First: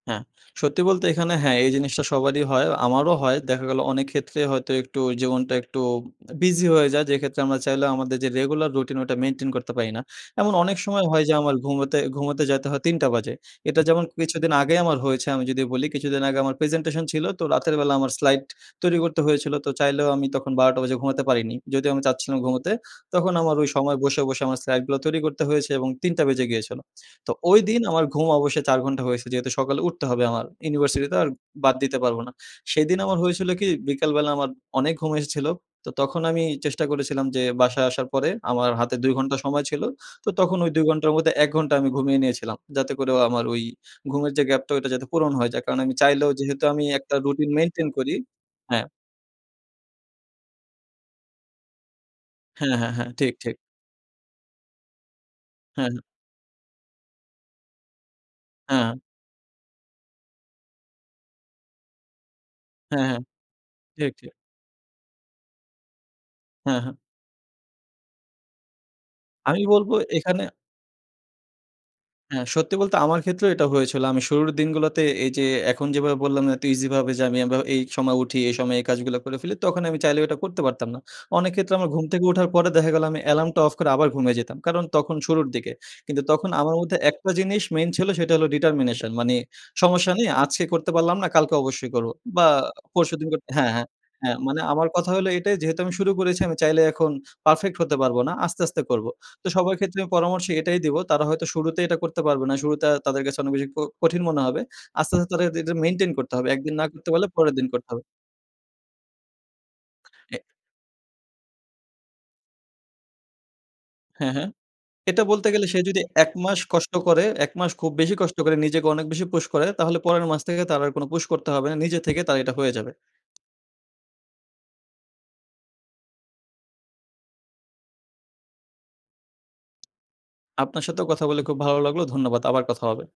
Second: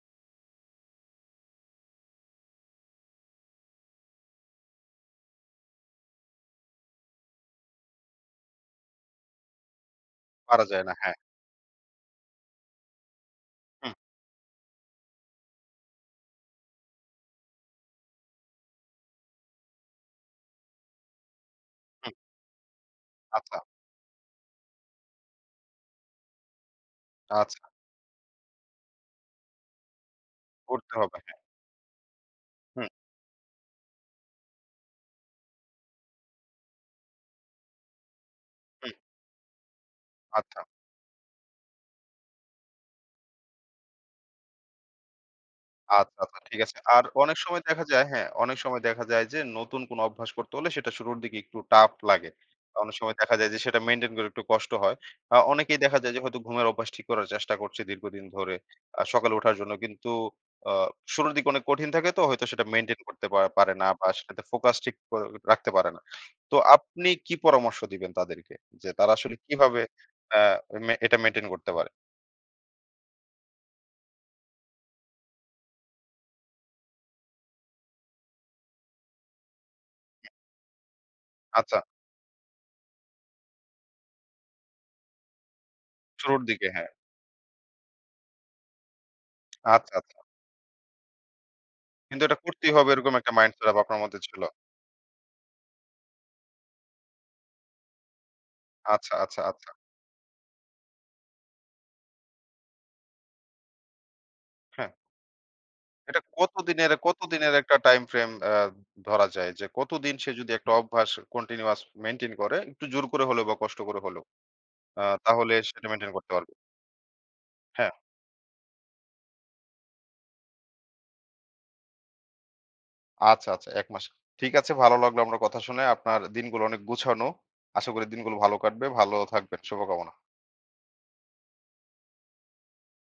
হ্যাঁ, সত্যি বলতে এখানে হ্যাঁ, এই জিনিসটা সবারই হয়। আমারও হয়। দেখা গেল অনেক ক্ষেত্রে হয়তো একটু জীবনটা একটু বিজি হয়ে যায়। যেক্ষেত্রে আমরা চাইলেও আমাদের যে রেগুলার রুটিন ওইটা মেইনটেইন করতে পারি না। এমন পারা অনেক যায় না, সময় হ্যাঁ। হয় যে আমার ঘুমোতে ঘুমাতে যেতে হয় ৩ঃ০০ টা বাজে। এটা হুম। যেমন কিছুদিন আগেই আমার হয়েছে আমি যদি বলি, কিছুদিন আগে আমার প্রেজেন্টেশন ছিল তো রাতের বেলা আমার স্লাইড তৈরি করতে হয়েছিল। তো চাইলেও আমি তখন ১২ঃ০০ টা বাজে ঘুমাতে পারিনি। যদিও আমি হু। চাচ্ছিলাম ঘুমোতে তখন আমার আচ্ছা। ওই সময় বসে, বসে আমার স্লাইডগুলা তৈরি করতে হয়েছে এবং ৩ঃ০০ টা বেজে গিয়েছিল। তো আচ্ছা। ঐদিন আমার ঘুম অবশ্যই ৪ ঘণ্টা হয়েছে। যেহেতু সকালে উঠতে হবে আমার করতে ইউনিভার্সিটি তো হবে আর হ্যাঁ। বাদ দিতে পারব না। হুম। সেদিন আমার হয়েছিল কি বিকালবেলা আমার অনেক ঘুম এসেছিল। তো তখন আমি চেষ্টা করেছিলাম যে বাসায় আসার পরে আমার হুম। হাতে ২ ঘন্টা সময় ছিল। তো তখন আচ্ছা। ওই ২ ঘন্টার মধ্যে ১ ঘন্টা আমি ঘুমিয়ে নিয়েছিলাম। যাতে করেও আমার ওই ঘুমের যে গ্যাপ টা যাতে পূরণ হয়ে যায়। কারণ আমি আচ্ছা, চাইলেও আচ্ছা ঠিক যেহেতু আছে। আমি আর একটা অনেক রুটিন সময় দেখা মেইনটেইন যায় করি হ্যাঁ, অনেক সময় হ্যাঁ। দেখা যায় যে নতুন কোন অভ্যাস করতে হলে সেটা শুরুর দিকে একটু টাফ লাগে। হ্যাঁ, হ্যাঁ, অনেক হ্যাঁ সময় ঠিক, দেখা যায় ঠিক। যে সেটা মেইনটেইন করে একটু কষ্ট হয়। আ অনেকেই হ্যাঁ, দেখা হ্যাঁ। যায় যে হয়তো ঘুমের অভ্যাস ঠিক করার চেষ্টা করছে দীর্ঘদিন ধরে হ্যাঁ। আ সকালে উঠার জন্য। কিন্তু আ শুরুর দিকে অনেক কঠিন থাকে তো হয়তো সেটা মেইনটেইন হ্যাঁ, হ্যাঁ, করতে পা পারে না বা ঠিক, ঠিক। সেটাতে ফোকাস ঠিক ক আ রাখতে পারে না। তো হ্যাঁ, হ্যাঁ। আপনি কি পরামর্শ দিবেন তাদেরকে যে তারা আসলে আমি কিভাবে বলব অ্যা এখানে মে এটা মেইনটেইন করতে পারে? হ্যাঁ, সত্যি বলতে আমার ক্ষেত্রেও এটা হয়েছিল। আমি শুরুর দিনগুলাতে এই যে এখন যেভাবে বললাম এত ইজি ভাবে যে আমি আবা এই সময় উঠি এই সময়ে এই কাজগুলা করে ফেলি। তখন আমি চাইলেও এটা করতে পারতাম না। অনেক ক্ষেত্রে আচ্ছা। আমার ঘুম থেকে উঠার পরে দেখা গেলো আমি এলার্মটা অফ করে আবার ঘুমায় যেতাম। কারণ তখন শুরুর দিকে। কিন্তু শুরুর তখন দিকে আমার হ্যাঁ। মধ্যে একটা জিনিস মেইন ছিল সেটা হল determination মানে আচ্ছা, সমস্যা আচ্ছা। নেই আজকে করতে পারলাম না। কালকে অবশ্যই করব। কিন্তু এটা বা করতেই হবে এরকম পরশুদিন একটা করতে মাইন্ড সেট হ্যাঁ, আপ হ্যাঁ, আপনার মধ্যে হ্যাঁ ছিল? মানে আমার কথা হইলো এটাই যেহেতু আমি শুরু করেছি আমি চাইলে এখন পারফেক্ট হতে পারব না। আস্তে, আস্তে করব। আচ্ছা, আচ্ছা, তো আচ্ছা। সবার ক্ষেত্রে আমি পরামর্শ এটাই দিবো তারা হয়তো শুরুতেই এটা করতে পারবে না শুরুতে তাদের কাছে অনেক বেশি ক কঠিন মনে হবে। হ্যাঁ। আস্তে, আস্তে এটা মেইনটেইন এটা করতে হবে। কত একদিন না দিনের করতে কত পারলে দিনের পরের দিন একটা করতে টাইম হবে। ফ্রেম আ ধরা যায় যে কতদিন সে অ্যা যদি একটা অভ্যাস কন্টিনিউয়াস মেইনটেইন করে, একটু জোর করে হলেও বা কষ্ট করে হলেও, হ্যাঁ, হ্যাঁ। আ এটা বলতে তাহলে গেলে সে সেটা যদি মেইনটেইন ১ করতে পারবে? মাস কষ্ট করে, ১ মাস হ্যাঁ। খুব বেশি কষ্ট করে নিজেকে অনেক বেশি পুশ করে, তাহলে পরের মাস থেকে তার আর কোন পুশ করতে হবে না। নিজে থেকে তার এটা হয়ে যাবে। আচ্ছা, আচ্ছা ১ মাস। ঠিক আছে। ভালো লাগলো আমরা কথা শুনে। আপনার দিনগুলো অনেক গুছানো। আশা করি দিনগুলো ভালো কাটবে। ভালো থাকবেন। শুভকামনা। আপনার সাথেও কথা বলে খুব ভালো লাগলো। ধন্যবাদ আবার কথা হবে।